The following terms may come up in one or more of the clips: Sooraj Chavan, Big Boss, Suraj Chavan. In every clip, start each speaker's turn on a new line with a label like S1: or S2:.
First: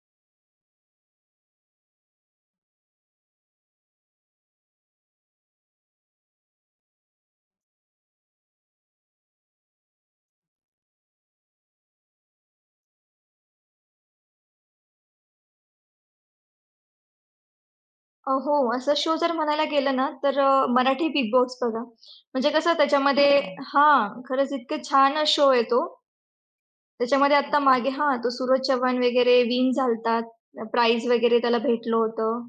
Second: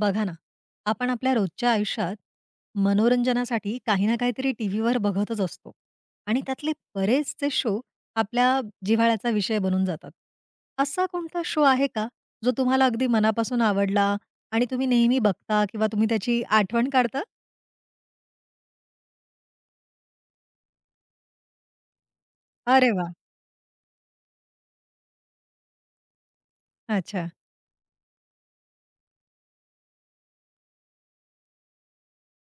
S1: बघा ना, आपण आपल्या रोजच्या आयुष्यात मनोरंजनासाठी काही ना काहीतरी टीव्हीवर बघतच असतो आणि त्यातले बरेचसे शो आपल्या जिव्हाळ्याचा विषय बनून जातात. असा कोणता शो आहे का, जो तुम्हाला अगदी मनापासून आवडला आणि तुम्ही नेहमी बघता किंवा तुम्ही त्याची आठवण काढता?
S2: हो, असा शो जर म्हणायला गेलं ना, तर मराठी बिग बॉस बघा. म्हणजे कसं
S1: अरे वाह!
S2: त्याच्यामध्ये खरंच इतके छान शो आहे तो.
S1: अच्छा.
S2: त्याच्यामध्ये आत्ता. अच्छा. मागे तो सूरज चव्हाण वगैरे विन झालतात. प्राइज वगैरे त्याला भेटलं होतं.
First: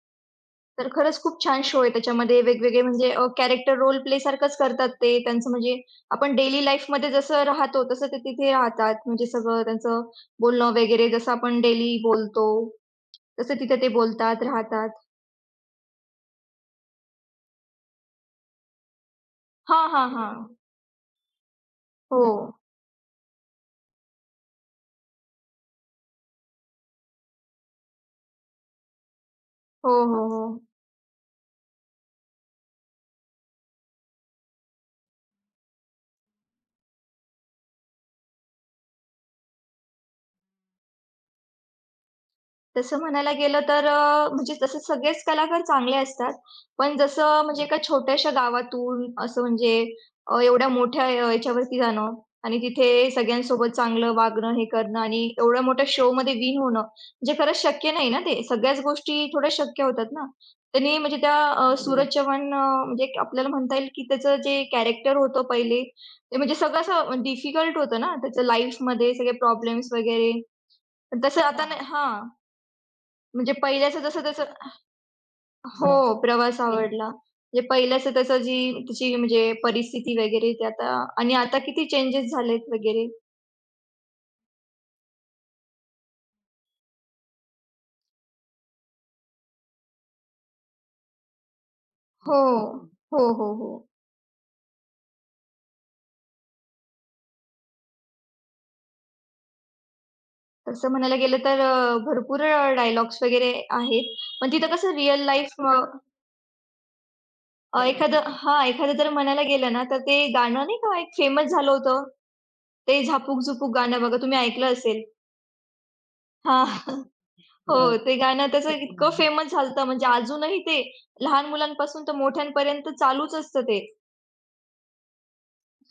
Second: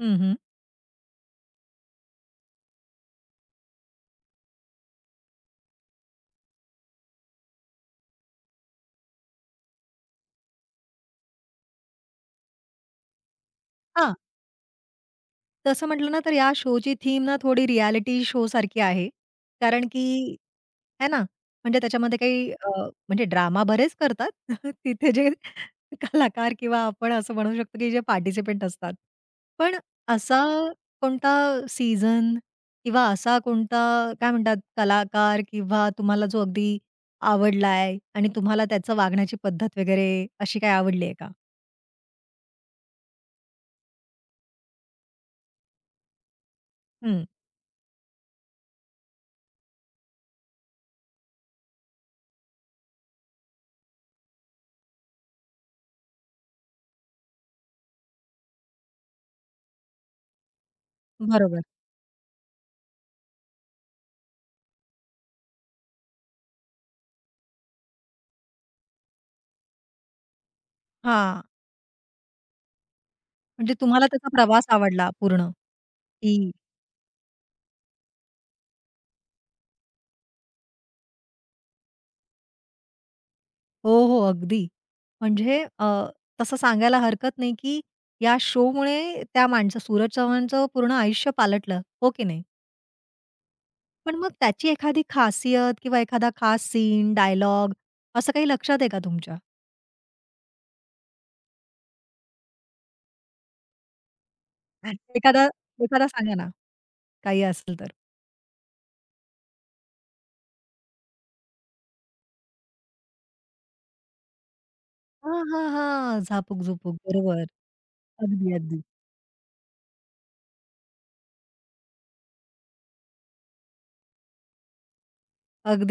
S1: हं, हं.
S2: तर खरंच खूप छान शो आहे. त्याच्यामध्ये वेगवेगळे म्हणजे कॅरेक्टर रोल प्ले सारखंच करतात ते. त्यांचं म्हणजे आपण डेली लाईफमध्ये जसं राहतो, तसं ते तिथे राहतात. म्हणजे सगळं त्यांचं बोलणं वगैरे जसं आपण डेली बोलतो, तसं तिथे ते बोलतात, राहतात.
S1: तसं म्हटलं ना, तर या शोची थीम ना थोडी रियालिटी शोसारखी आहे.
S2: हां,
S1: कारण की
S2: हां, हां.
S1: है ना, म्हणजे त्याच्यामध्ये
S2: हो.
S1: काही म्हणजे ड्रामा बरेच करतात. तिथे जे कलाकार किंवा आपण असं म्हणू शकतो, की जे पार्टिसिपंट असतात. पण
S2: हो, हो,
S1: असा
S2: हो.
S1: कोणता सीझन किंवा असा कोणता काय म्हणतात कलाकार किंवा तुम्हाला जो अगदी आवडलाय आणि तुम्हाला त्याचं वागण्याची पद्धत वगैरे अशी काही आवडली आहे का?
S2: तसं म्हणायला गेलं तर म्हणजे तसे सगळेच कलाकार चांगले असतात. पण
S1: हं.
S2: जसं म्हणजे एका छोट्याशा गावातून असं म्हणजे एवढ्या मोठ्या याच्यावरती जाणं आणि तिथे सगळ्यांसोबत चांगलं वागणं, हे करणं आणि एवढ्या मोठ्या शोमध्ये विन होणं, म्हणजे खरंच शक्य नाही ना ते. सगळ्याच गोष्टी थोड्या शक्य होतात ना. त्यांनी म्हणजे त्या
S1: बरोबर.
S2: सूरज चव्हाण, म्हणजे एक आपल्याला म्हणता येईल की त्याचं जे कॅरेक्टर होतं पहिले, ते म्हणजे सगळं असं डिफिकल्ट होतं ना त्याचं लाईफमध्ये सगळे प्रॉब्लेम्स वगैरे. तसं
S1: हां.
S2: आता नाही, हां. म्हणजे
S1: म्हणजे
S2: पहिल्याचं
S1: तुम्हाला
S2: जसं
S1: त्याचा
S2: त्याचं.
S1: प्रवास आवडला पूर्ण?
S2: हो, हां.
S1: की
S2: प्रवास आवडला. म्हणजे पहिल्याचं त्याचं जी तिची म्हणजे परिस्थिती वगैरे ते आता आणि आता किती चेंजेस झालेत वगैरे.
S1: हो, हो, अगदी. म्हणजे तसं सांगायला हरकत नाही, की या शोमुळे त्या माणसं सूरज चव्हाणचं पूर्ण आयुष्य पालटलं, हो की
S2: हो.
S1: नाही?
S2: हं, हो, हो, हो.
S1: पण मग त्याची एखादी खासियत किंवा एखादा खास सीन, डायलॉग असं काही लक्षात आहे का तुमच्या?
S2: तसं म्हणायला गेलं तर भरपूर डायलॉग्स वगैरे आहेत. पण तिथं कसं रिअल
S1: एखादा
S2: लाईफ
S1: एखादा सांगा ना, काही असेल तर?
S2: एखादं जर म्हणायला गेलं ना, तर ते गाणं नाही का एक फेमस झालं होतं. ते झापूक-झुपूक गाणं बघा तुम्ही ऐकलं असेल.
S1: हां, हां, हां.
S2: हां.
S1: झापूक-झुपूक. बरोबर.
S2: हो, ते गाणं
S1: अगदी,
S2: त्याचं
S1: अगदी.
S2: इतकं फेमस झालतं म्हणजे अजूनही ते लहान मुलांपासून तर मोठ्यांपर्यंत चालूच असतं ते.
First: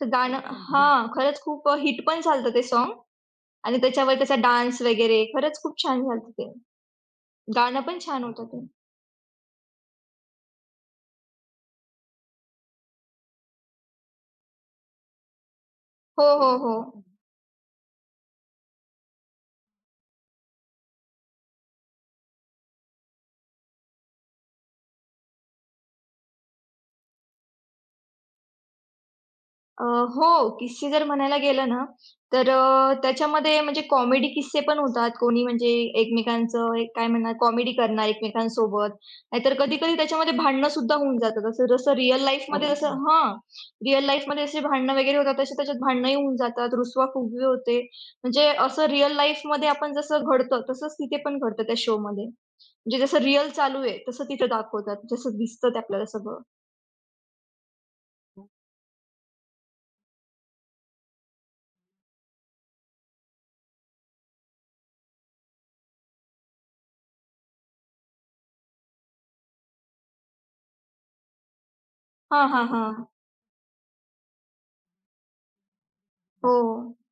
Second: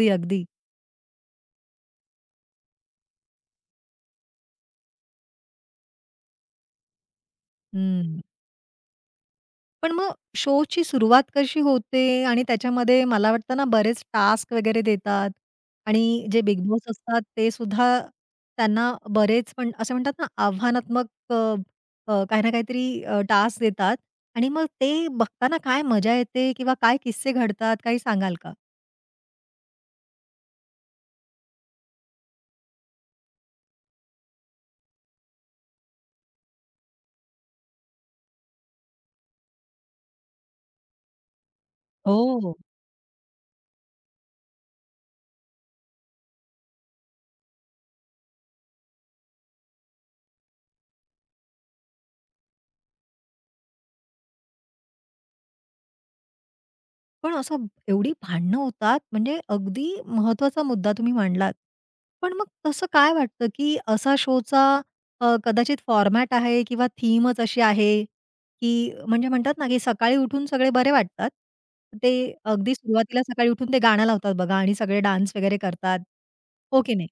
S2: तर गाणं,
S1: अगदी.
S2: खरंच खूप हिट पण झालतं ते सॉन्ग आणि त्याच्यावर त्याचा डान्स वगैरे खरंच खूप छान झालतं ते. गाणं पण
S1: हं.
S2: छान होतं ते.
S1: पण मग शोची सुरुवात कशी होते? आणि त्याच्यामध्ये मला वाटतं ना बरेच टास्क वगैरे देतात
S2: हो,
S1: आणि जे
S2: हो,
S1: बिग बॉस
S2: हो.
S1: असतात ते सुद्धा त्यांना बरेच पण असं म्हणतात ना आव्हानात्मक काही ना काहीतरी टास्क देतात आणि मग ते बघताना काय मजा येते किंवा काय किस्से घडतात काही सांगाल का?
S2: हो, किस्से जर म्हणायला गेलं ना, तर त्याच्यामध्ये म्हणजे कॉमेडी किस्से पण होतात. कोणी म्हणजे एकमेकांचं एक काय म्हणणार कॉमेडी करणार एकमेकांसोबत. नाहीतर कधी-कधी त्याच्यामध्ये भांडणं सुद्धा होऊन जातात. जसं जसं रिअल
S1: हो.
S2: लाईफमध्ये जसं, रिअल लाईफमध्ये जसे भांडणं वगैरे होतात, तसे त्याच्यात भांडणंही होऊन जातात. रुसवा-फुगवी होते. म्हणजे असं रिअल लाईफमध्ये आपण जसं घडतं, तसंच तिथे पण घडतं त्या शोमध्ये. म्हणजे जसं रिअल चालू आहे, तसं तिथं दाखवतात. जसं दिसतं ते आपल्याला सगळं.
S1: पण असं एवढी भांडणं होतात म्हणजे अगदी महत्वाचा मुद्दा तुम्ही मांडलात. पण मग तसं काय वाटतं, की असा शोचा कदाचित फॉर्मॅट आहे किंवा थीमच अशी आहे, की म्हणजे म्हणतात ना, की सकाळी उठून सगळे बरे वाटतात. ते
S2: हां, हां,
S1: अगदी
S2: हां.
S1: सुरुवातीला सकाळी उठून ते गाणं लावतात बघा आणि सगळे डान्स वगैरे करतात.
S2: हो,
S1: हो की नाही?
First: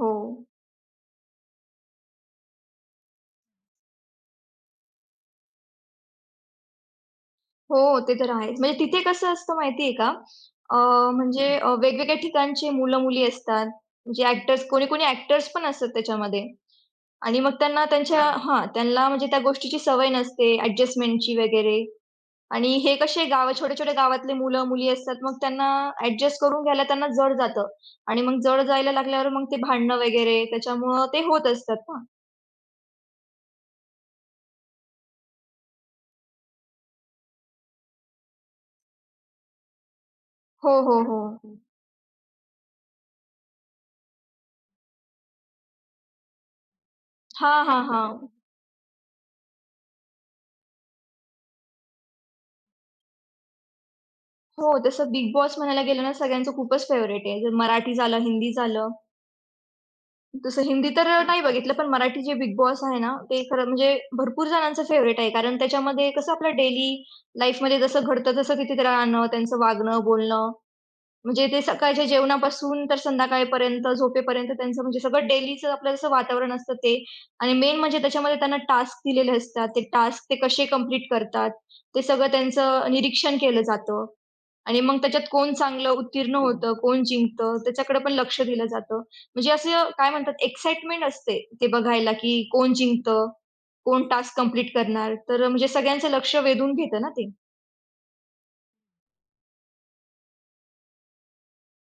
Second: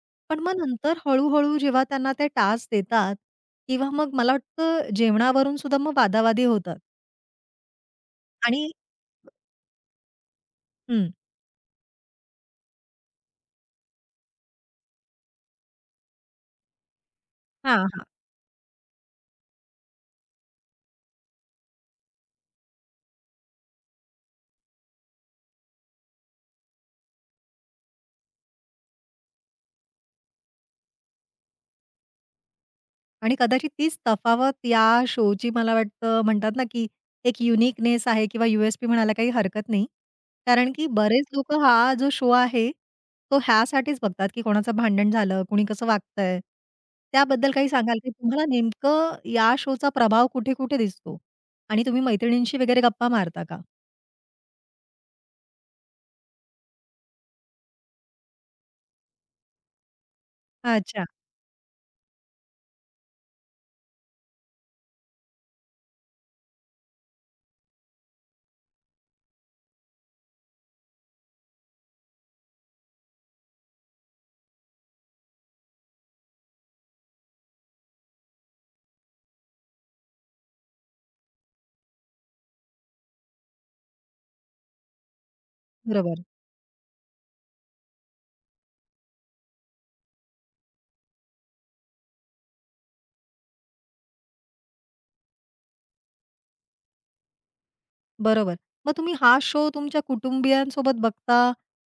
S2: हो.
S1: पण मग नंतर हळू जेव्हा त्यांना ते टास्क देतात किंवा मग मला वाटतं जेवणावरून सुद्धा मग वादावादी होतात
S2: हो, ते तर आहेच.
S1: आणि
S2: म्हणजे तिथे कसं असतं माहिती आहे का? अ,
S1: हं.
S2: म्हणजे वेगवेगळ्या ठिकाणचे मुलं-मुली असतात. म्हणजे कोणी-कोणी ॲक्टर्स पण असतात त्याच्यामध्ये. आणि मग त्यांना
S1: हां, हां.
S2: त्यांच्या हां. हां, त्यांना म्हणजे त्या गोष्टीची सवय नसते ॲडजस्टमेंटची वगैरे. आणि हे कसे छोट्या-छोट्या गावातले मुलं-मुली असतात. मग त्यांना ॲडजस्ट करून घ्यायला त्यांना जड जातं. आणि मग जड जायला लागल्यावर मग ते भांडणं वगैरे त्याच्यामुळं ते होत असतात ना.
S1: आणि कदाचित तीच तफावत या शोची मला वाटतं म्हणतात ना, की एक युनिकनेस आहे किंवा USP म्हणायला काही हरकत नाही.
S2: हो,
S1: कारण की
S2: हो,
S1: बरेच
S2: हो.
S1: लोकं हा जो शो आहे, तो ह्यासाठीच बघतात, की कोणाचं भांडण झालं, कुणी कसं वागतंय. त्याबद्दल
S2: हां,
S1: काही
S2: हां,
S1: सांगाल की
S2: हां.
S1: तुम्हाला नेमकं या शोचा प्रभाव कुठे-कुठे दिसतो? आणि तुम्ही मैत्रिणींशी वगैरे गप्पा मारता का?
S2: हो, जसं बिग बॉस म्हणायला गेलं ना, सगळ्यांचं खूपच फेव्हरेट आहे. जर मराठी झालं, हिंदी झालं. तसं हिंदी
S1: अच्छा.
S2: तर नाही बघितलं, पण मराठी जे बिग बॉस आहे ना, ते खरं म्हणजे भरपूर जणांचं फेव्हरेट आहे. कारण त्याच्यामध्ये कसं आपलं डेली लाईफमध्ये जसं घडतं, तसं तिथे राहणं, त्यांचं वागणं, बोलणं म्हणजे ते सकाळच्या जेवणापासून तर संध्याकाळपर्यंत झोपेपर्यंत त्यांचं म्हणजे सगळं डेलीचं आपलं जसं वातावरण असतं ते आणि मेन म्हणजे त्याच्यामध्ये त्यांना टास्क दिलेले असतात. ते टास्क ते कसे कंप्लीट करतात, ते सगळं त्यांचं निरीक्षण केलं जातं. आणि मग त्याच्यात कोण चांगलं
S1: बरोबर,
S2: उत्तीर्ण होतं, कोण जिंकतं, त्याच्याकडे पण लक्ष दिलं जातं. म्हणजे असं काय म्हणतात एक्साईटमेंट असते ते बघायला, की कोण जिंकतं, कोण टास्क कंप्लीट करणार. तर म्हणजे सगळ्यांचं लक्ष वेधून घेतं ना ते.
S1: बरोबर. मग तुम्ही हा शो तुमच्या कुटुंबियांसोबत बघता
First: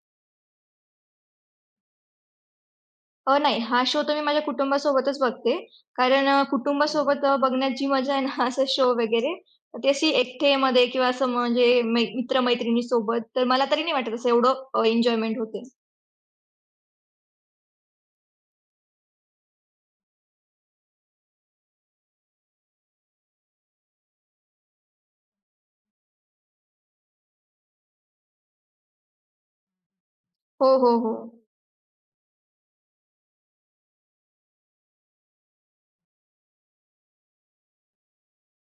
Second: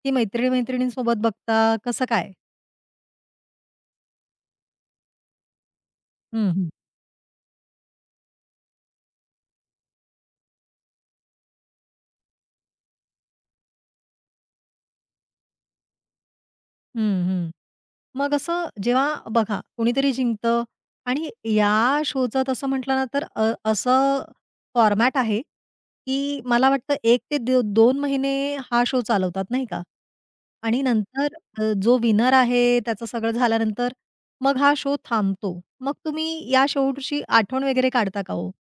S1: की मैत्रिणी-मैत्रिणींसोबत बघता? कसं काय?
S2: नाही. हा शो तर मी माझ्या कुटुंबासोबतच बघते. कारण
S1: हं, हं.
S2: कुटुंबासोबत बघण्याची मजा आहे ना असा शो वगैरे, ती अशी एकटेमध्ये किंवा असं म्हणजे मित्र. तर मला तरी नाही वाटत असं एवढं एन्जॉयमेंट होते.
S1: हं, हं. मग असं जेव्हा बघा कोणीतरी जिंकतं आणि या शोचं तसं म्हटलं ना तर असं फॉर्मॅट आहे, की मला वाटतं 1 ते 2 महिने हा शो चालवतात नाही का?
S2: हो,
S1: आणि
S2: हो, हो.
S1: नंतर जो विनर आहे त्याचं सगळं झाल्यानंतर मग हा शो थांबतो. मग तुम्ही या शोची आठवण वगैरे काढता का हो?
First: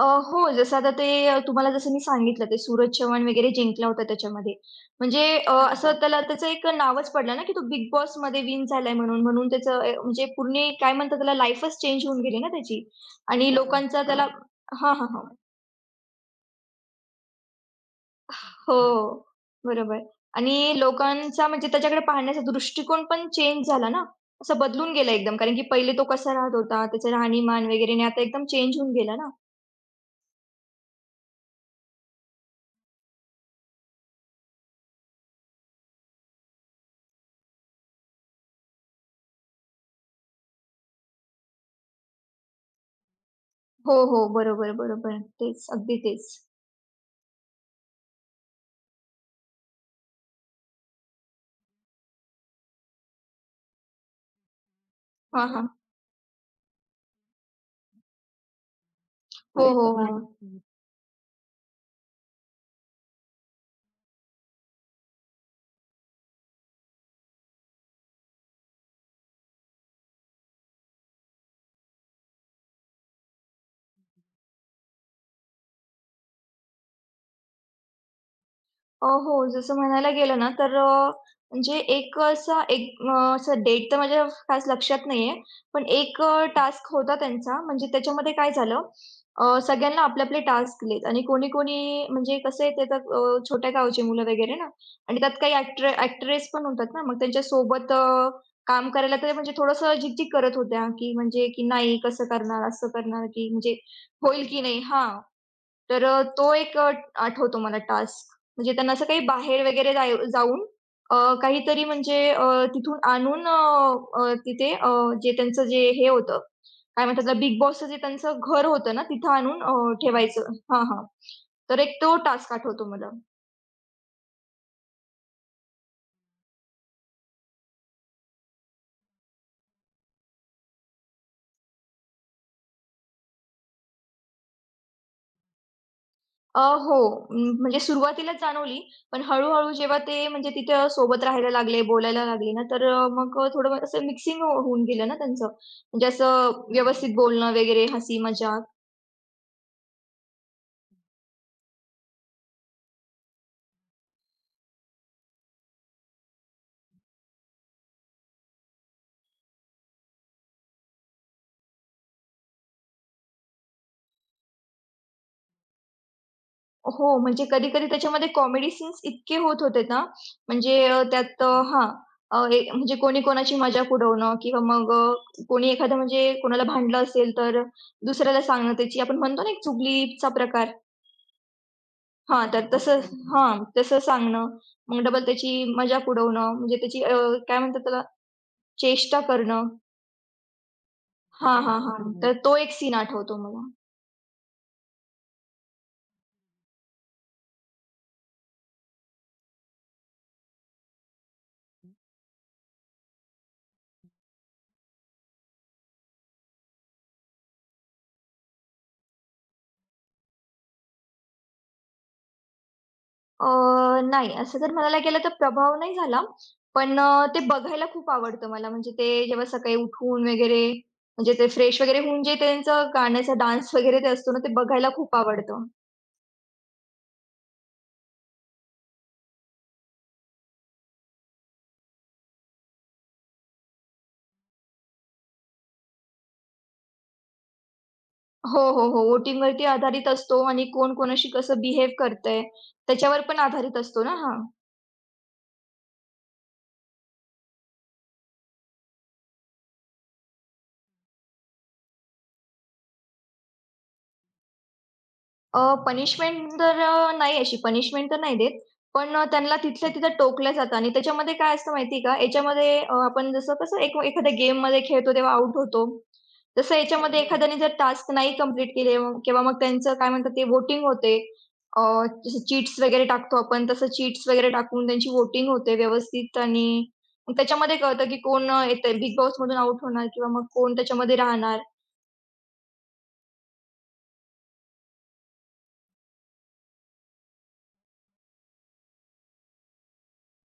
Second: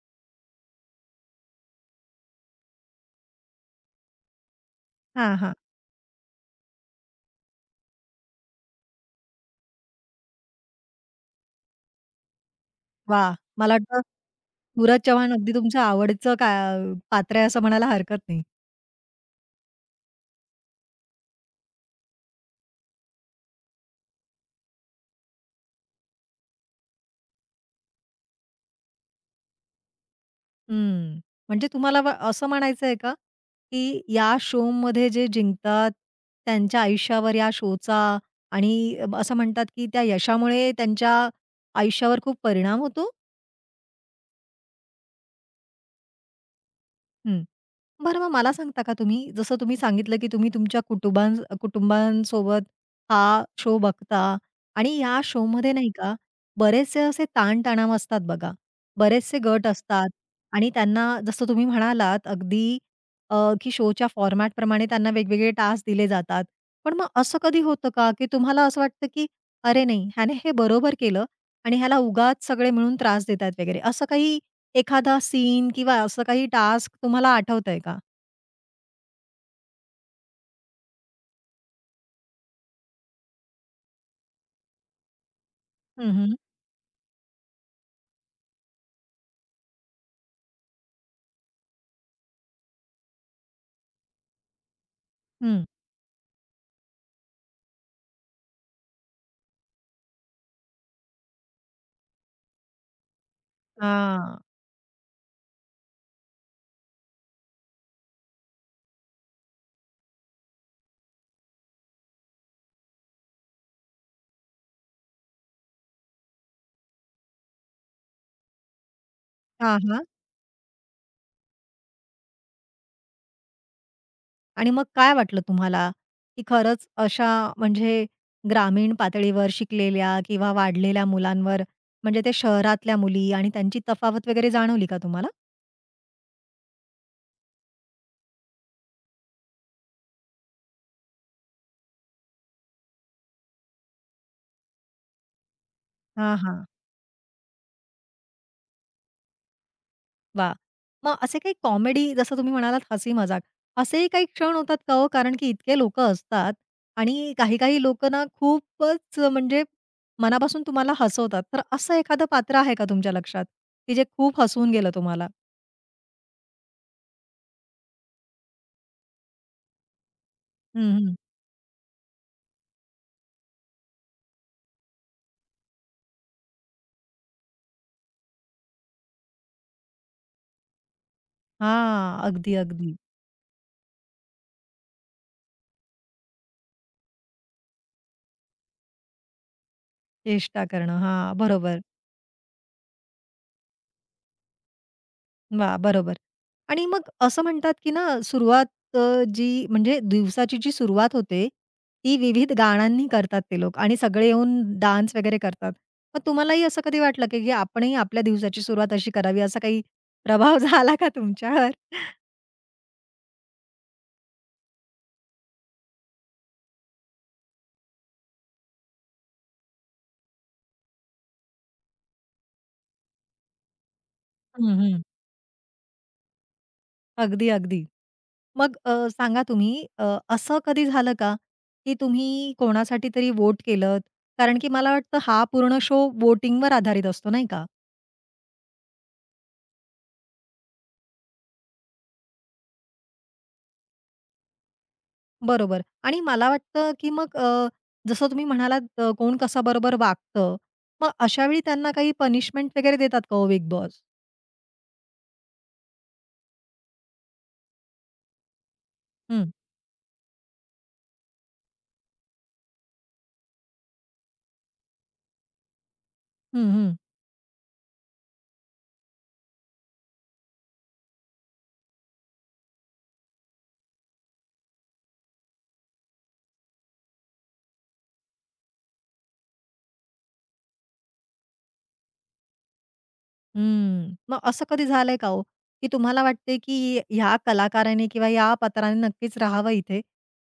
S2: अ, हो, जसं आता ते तुम्हाला जसं मी सांगितलं ते सूरज चव्हाण वगैरे जिंकला होता त्याच्यामध्ये. म्हणजे
S1: हां, हां.
S2: असं त्याला त्याचं एक नावच पडलं ना, की तो बिग बॉसमध्ये विन झालाय म्हणून. म्हणून त्याचं म्हणजे पूर्ण काय म्हणतात त्याला लाईफच चेंज होऊन गेली ना त्याची.
S1: वाह!
S2: आणि
S1: मला वाटतं
S2: लोकांचा त्याला. हां,
S1: सूरज
S2: हां, हां.
S1: चव्हाण अगदी तुमचं आवडीचं का पात्र आहे असं म्हणायला हरकत नाही.
S2: हो, बरोबर. आणि लोकांचा म्हणजे त्याच्याकडे पाहण्याचा दृष्टिकोन पण चेंज झाला ना, असं बदलून गेला एकदम. कारण की पहिले तो कसा राहत होता, त्याचं राहणीमान वगैरे आणि आता एकदम चेंज होऊन गेला ना.
S1: हं. म्हणजे तुम्हाला व असं म्हणायचं आहे का, की या शोमध्ये जे जिंकतात, त्यांच्या आयुष्यावर या शोचा आणि असं म्हणतात, की त्या यशामुळे त्यांच्या आयुष्यावर खूप परिणाम होतो?
S2: हो, हो. बरोबर, बरोबर. तेच, अगदी तेच.
S1: बरं मग मला सांगता का तुम्ही, जसं तुम्ही सांगितलं, की तुम्ही तुमच्या कुटुंबांसोबत हा शो बघता आणि या
S2: हां, हां.
S1: शोमध्ये नाही का, बरेचसे असे ताणतणाव असतात बघा. बरेचसे
S2: हो,
S1: गट
S2: हो,
S1: असतात
S2: हो.
S1: आणि त्यांना जसं तुम्ही म्हणालात अगदी अ, की शोच्या फॉर्मॅट प्रमाणे त्यांना वेगवेगळे टास्क दिले जातात. पण मग असं कधी होतं का, की तुम्हाला असं वाटतं, की "अरे नाही, ह्याने हे बरोबर केलं आणि ह्याला उगाच सगळे मिळून त्रास देतायत" वगैरे. असं काही एखादा सीन किंवा असं काही टास्क तुम्हाला आठवतंय का?
S2: हो, जसं म्हणायला गेलं ना, तर म्हणजे एक असा डेट तर माझ्या खास लक्षात नाहीये. पण
S1: हं,
S2: एक
S1: हं.
S2: टास्क होता त्यांचा. म्हणजे त्याच्यामध्ये काय झालं, सगळ्यांना आपले-आपले टास्क दिलेत आणि कोणी-कोणी म्हणजे कसे ते तर छोट्या गावचे मुलं वगैरे ना आणि त्यात काही
S1: हं.
S2: ॲक्टर ॲक्ट्रेस पण होतात ना, मग त्यांच्यासोबत काम करायला ते म्हणजे थोडंसं झिग करत होत्या, की म्हणजे की नाही कसं करणार, असं करणार, की म्हणजे
S1: हां.
S2: होईल की नाही? तर तो एक आठवतो मला टास्क. म्हणजे त्यांना असं काही बाहेर वगैरे जाऊन अ, काहीतरी म्हणजे तिथून आणून तिथे जे त्यांचं जे हे होतं, काय म्हणतात बिग बॉसचं जे त्यांचं घर होतं ना, तिथं आणून
S1: हां, हां.
S2: ठेवायचं. हां, हां. तर एक तो टास्क आठवतो मला.
S1: आणि मग काय वाटलं तुम्हाला, की खरंच अशा म्हणजे ग्रामीण पातळीवर शिकलेल्या किंवा वाढलेल्या मुलांवर म्हणजे ते शहरातल्या मुली आणि त्यांची तफावत वगैरे जाणवली का तुम्हाला?
S2: हो, म्हणजे सुरुवातीलाच जाणवली, पण हळू-हळू जेव्हा ते म्हणजे तिथं सोबत राहायला लागले, बोलायला लागले ना, तर मग थोडं असं मिक्सिंग होऊन गेलं ना त्यांचं. म्हणजे
S1: हां, हां.
S2: असं व्यवस्थित बोलणं वगैरे, हसी-मजाक.
S1: वाह! मग असे काही कॉमेडी जसं तुम्ही म्हणालात हसी-मजाक असेही काही क्षण होतात का हो? कारण की इतके लोकं असतात आणि काही-काही लोकं ना खूपच म्हणजे मनापासून तुम्हाला हसवतात. तर असं एखादं पात्र आहे का तुमच्या लक्षात, की जे खूप हसवून गेलं तुम्हाला?
S2: हो, म्हणजे कधी-कधी त्याच्यामध्ये कॉमेडी सीन्स इतके होत होते ना, म्हणजे
S1: हं, हं.
S2: त्यात अ, हां, अ, ए म्हणजे कोणी कोणाची मजाक उडवणं किंवा मग कोणी एखादं म्हणजे कोणाला भांडलं असेल, तर दुसऱ्याला सांगणं त्याची आपण म्हणतो ना, एक चुगलीचा प्रकार.
S1: हां. अगदी,
S2: तर
S1: अगदी.
S2: तसं सांगणं. मग डबल त्याची मजाक उडवणं, म्हणजे त्याची काय म्हणतात त्याला चेष्टा करणं.
S1: चेष्टा करणं. हां.
S2: हां, हां,
S1: बरोबर.
S2: हां. तर तो एक सीन आठवतो मला.
S1: वाह! बरोबर. आणि मग असं म्हणतात, की ना सुरुवात अ, जी म्हणजे दिवसाची जी सुरुवात होते, ती विविध गाण्यांनी करतात ते लोक आणि सगळे येऊन डान्स वगैरे करतात. मग तुम्हालाही असं कधी वाटलं, की की आपणही आपल्या दिवसाची सुरुवात अशी करावी, असा काही प्रभाव झाला का तुमच्यावर?
S2: अ, नाही, असं जर म्हणायला गेलं तर प्रभाव नाही झाला. पण ते बघायला खूप आवडतं मला. म्हणजे ते जेव्हा सकाळी उठून वगैरे म्हणजे ते फ्रेश वगैरे होऊन जे त्यांचं गाण्याचा डान्स वगैरे ते असतो ना, ते
S1: हं,
S2: बघायला
S1: हं.
S2: खूप आवडतं.
S1: अगदी, अगदी. मग सांगा तुम्ही असं कधी झालं का, की तुम्ही कोणासाठी तरी वोट केलत? कारण की मला वाटतं हा पूर्ण शो व्होटिंगवर आधारित असतो, नाही का?
S2: हो, हो, हो. वोटिंगवरती आधारित असतो आणि कोण कोणाशी कसं बिहेव करतंय, त्याच्यावर पण आधारित असतो ना.
S1: बरोबर. आणि मला वाटतं, की मग जसं तुम्ही म्हणालात कोण कसा बरोबर वागतं. मग अशावेळी त्यांना काही पनिशमेंट वगैरे देतात का हो बिग बॉस?
S2: अ, पनिशमेंट तर नाही अशी पनिशमेंट तर नाही देत. पण
S1: हं.
S2: त्यांना तिथल्या तिथं टोकलं जातं आणि त्याच्यामध्ये काय असतं माहिती आहे का, याच्यामध्ये आपण जसं कसं एक एखाद्या गेममध्ये खेळतो तेव्हा आउट होतो.
S1: हं,
S2: तसं
S1: हं.
S2: याच्यामध्ये एखाद्याने जर टास्क नाही कंप्लीट केले किंवा मग त्यांचं काय म्हणतात ते वोटिंग होते. अ, जसं चीट्स वगैरे टाकतो आपण तसं चीट्स वगैरे टाकून त्यांची वोटिंग होते व्यवस्थित आणि मग त्याच्यामध्ये कळतं की कोण येतंय बिग बॉसमधून आउट होणार किंवा मग कोण त्याच्यामध्ये राहणार.
S1: हम्म. मग असं कधी झालंय का हो, की तुम्हाला वाटते की ह्या कलाकाराने किंवा या पात्राने नक्कीच राहावं इथे,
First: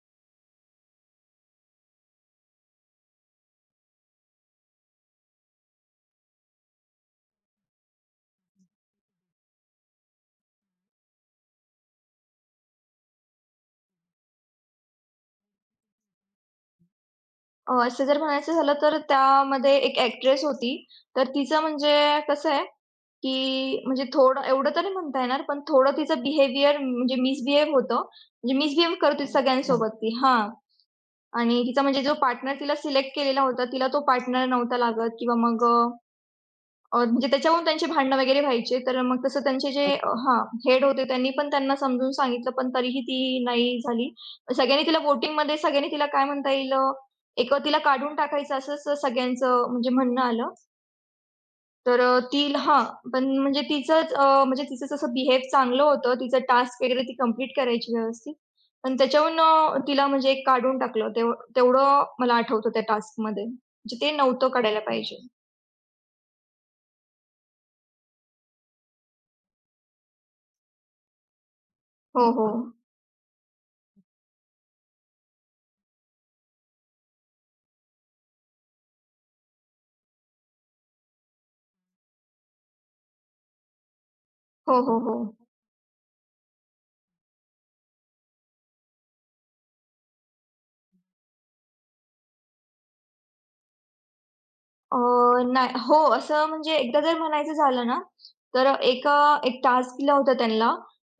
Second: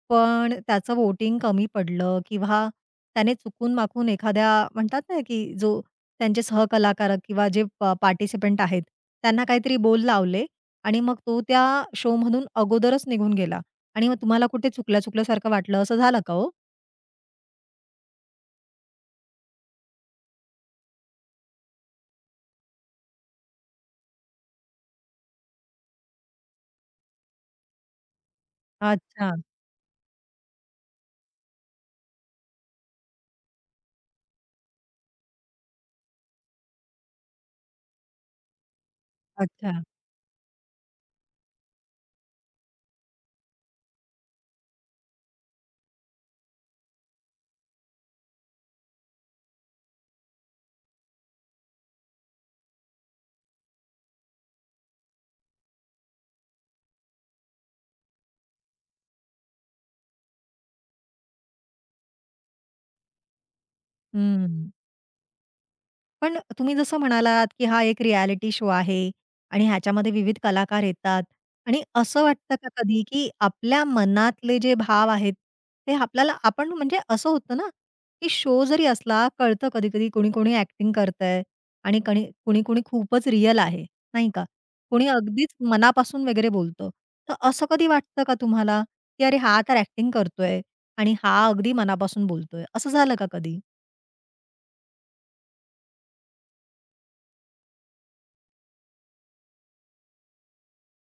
S1: पण त्याचं वोटिंग कमी पडलं किंवा त्याने चुकून-माकून एखाद्या म्हणतात ना, की जो त्यांचे सहकलाकार किंवा जे पार्टिसिपंट आहेत, त्यांना काहीतरी बोल लावले आणि मग तो त्या शोमधून अगोदरच निघून गेला आणि मग तुम्हाला कुठे चुकल्या-चुकल्यासारखं वाटलं, असं झालं का हो?
S2: असं जर म्हणायचं झालं तर त्यामध्ये एक एक्ट्रेस होती. तर तिचं म्हणजे कसं आहे, की म्हणजे थोडं एवढं तरी म्हणता येणार, पण थोडं तिचं बिहेवियर म्हणजे मिसबिहेव होतं. म्हणजे मिसबिहेव करत होती
S1: अच्छा,
S2: सगळ्यांसोबत ती. आणि तिचा म्हणजे जो पार्टनर तिला सिलेक्ट केलेला होता, तिला तो पार्टनर नव्हता लागत किंवा मग म्हणजे त्याच्यावरून त्यांची भांडणं वगैरे व्हायचे. तर मग तसं त्यांचे
S1: अच्छा.
S2: जे अच्छा. हेड होते त्यांनी पण त्यांना समजून सांगितलं, पण तरीही ती नाही झाली. सगळ्यांनी तिला वोटिंगमध्ये सगळ्यांनी तिला काय म्हणता येईल एक तिला काढून टाकायचं असं सगळ्यांचं म्हणजे म्हणणं आलं. तर ती पण म्हणजे तिचंच म्हणजे तिचं जसं बिहेव चांगलं होतं, तिचं टास्क वगैरे ती कंप्लीट करायची व्यवस्थित. पण त्याच्याहून तिला म्हणजे काढून टाकलं. तेवढं मला आठवतं त्या टास्कमध्ये. म्हणजे ते नव्हतं
S1: हम्म.
S2: काढायला पाहिजे.
S1: पण तुम्ही जसं म्हणालात, की हा एक रियालिटी शो आहे आणि ह्याच्यामध्ये विविध कलाकार येतात आणि असं
S2: हो,
S1: वाटतं का
S2: हो.
S1: कधी, की आपल्या मनातले जे भाव आहेत, ते आपल्याला आपण म्हणजे असं होतं ना, की शो जरी असला कळतं कधी-कधी कोणी-कोणी ॲक्टिंग करतंय आणि कोणी-कोणी खूपच रिअल आहे, नाही का?
S2: हो, हो,
S1: कोणी
S2: हो.
S1: अगदीच मनापासून वगैरे बोलतं. तर असं कधी वाटतं का तुम्हाला, की अरे हा तर ॲक्टिंग करतोय आणि हा अगदी मनापासून बोलतोय, असं झालं का कधी?
S2: अ, नाही हो, असं म्हणजे एकदा जर म्हणायचं झालं ना, तर एक टास्क दिला होता त्यांना.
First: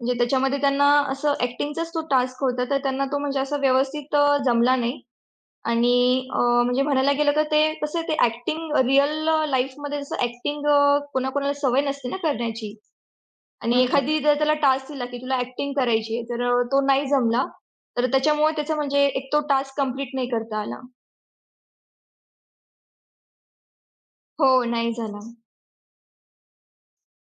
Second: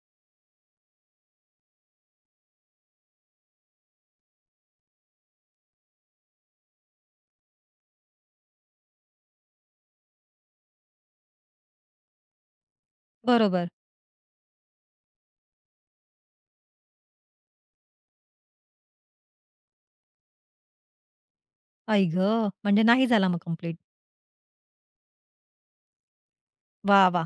S2: म्हणजे त्याच्यामध्ये त्यांना असं ॲक्टिंगचाच तो टास्क होता, तर त्यांना तो म्हणजे असा व्यवस्थित जमला नाही आणि अ, म्हणजे म्हणायला गेलं तर ते कसं ते ॲक्टिंग रिअल लाईफमध्ये जसं ॲक्टिंग कोणाकोणाला सवय नसते ना करण्याची
S1: बरोबर.
S2: आणि एखादी जर त्याला टास्क दिला, की तुला ॲक्टिंग करायची आहे, तर तो नाही जमला. तर त्याच्यामुळे त्याचा म्हणजे एक तो टास्क कंप्लीट नाही करता आला.
S1: आई गं! म्हणजे नाही झाला मग कंप्लीट.
S2: हो, नाही झाला.
S1: वाह! वाह!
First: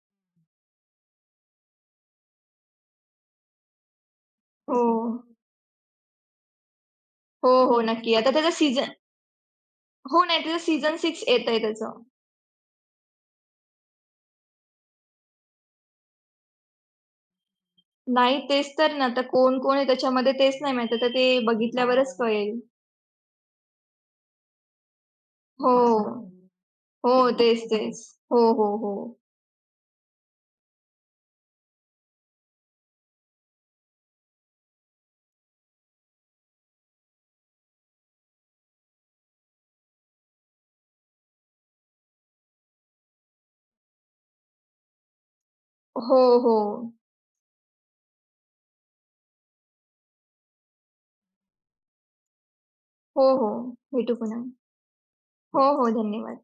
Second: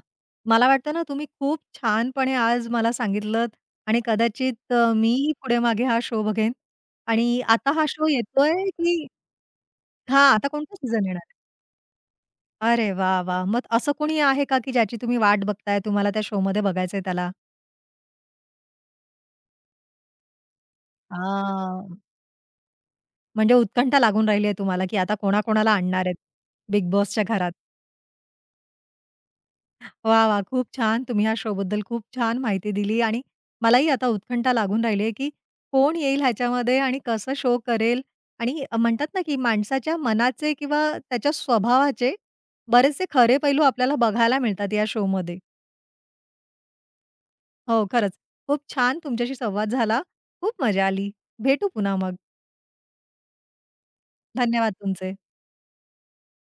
S1: मला वाटतं ना तुम्ही खूप छानपणे आज मला सांगितलंत आणि कदाचित
S2: हो.
S1: मीही पुढे मागे हा शो बघेन आणि
S2: हो,
S1: आता
S2: हो.
S1: हा शो
S2: नक्की. आता त्याचा
S1: येतोय
S2: सीझन.
S1: की
S2: हो,
S1: हां,
S2: नाही.
S1: आता
S2: त्याचं
S1: कोणता
S2: सीझन
S1: सीझन येणार
S2: 6
S1: आहे?
S2: येतंय त्याचं.
S1: अरे वाह! वाह! मग असं कोणी आहे का की ज्याची तुम्ही वाट बघताय, तुम्हाला त्या शोमध्ये बघायचंय त्याला?
S2: नाही तेच तर ना, आता कोण-कोण आहे त्याच्यामध्ये तेच नाही माहीत. आता ते
S1: हां.
S2: बघितल्यावरच कळेल.
S1: म्हणजे उत्कंठा लागून राहिली आहे तुम्हाला की आता कोणाकोणाला
S2: हो.
S1: आणणार आहेत बिग
S2: हो,
S1: बॉसच्या घरात?
S2: तेच, तेच. हो, हो, हो.
S1: वाह! वाह! खूप छान. तुम्ही ह्या शोबद्दल खूप छान माहिती दिली आणि मलाही आता उत्कंठा लागून राहिली आहे, की कोण येईल ह्याच्यामध्ये आणि कसं शो करेल आणि म्हणतात ना, की माणसाच्या मनाचे किंवा त्याच्या स्वभावाचे बरेचसे खरे पैलू आपल्याला बघायला मिळतात या शोमध्ये.
S2: हो, हो.
S1: हो, खरंच. खूप छान तुमच्याशी संवाद झाला. खूप मजा आली. भेटू पुन्हा मग.
S2: हो, हो. भेटू पुन्हा.
S1: धन्यवाद तुमचे.
S2: हो, हो. धन्यवाद.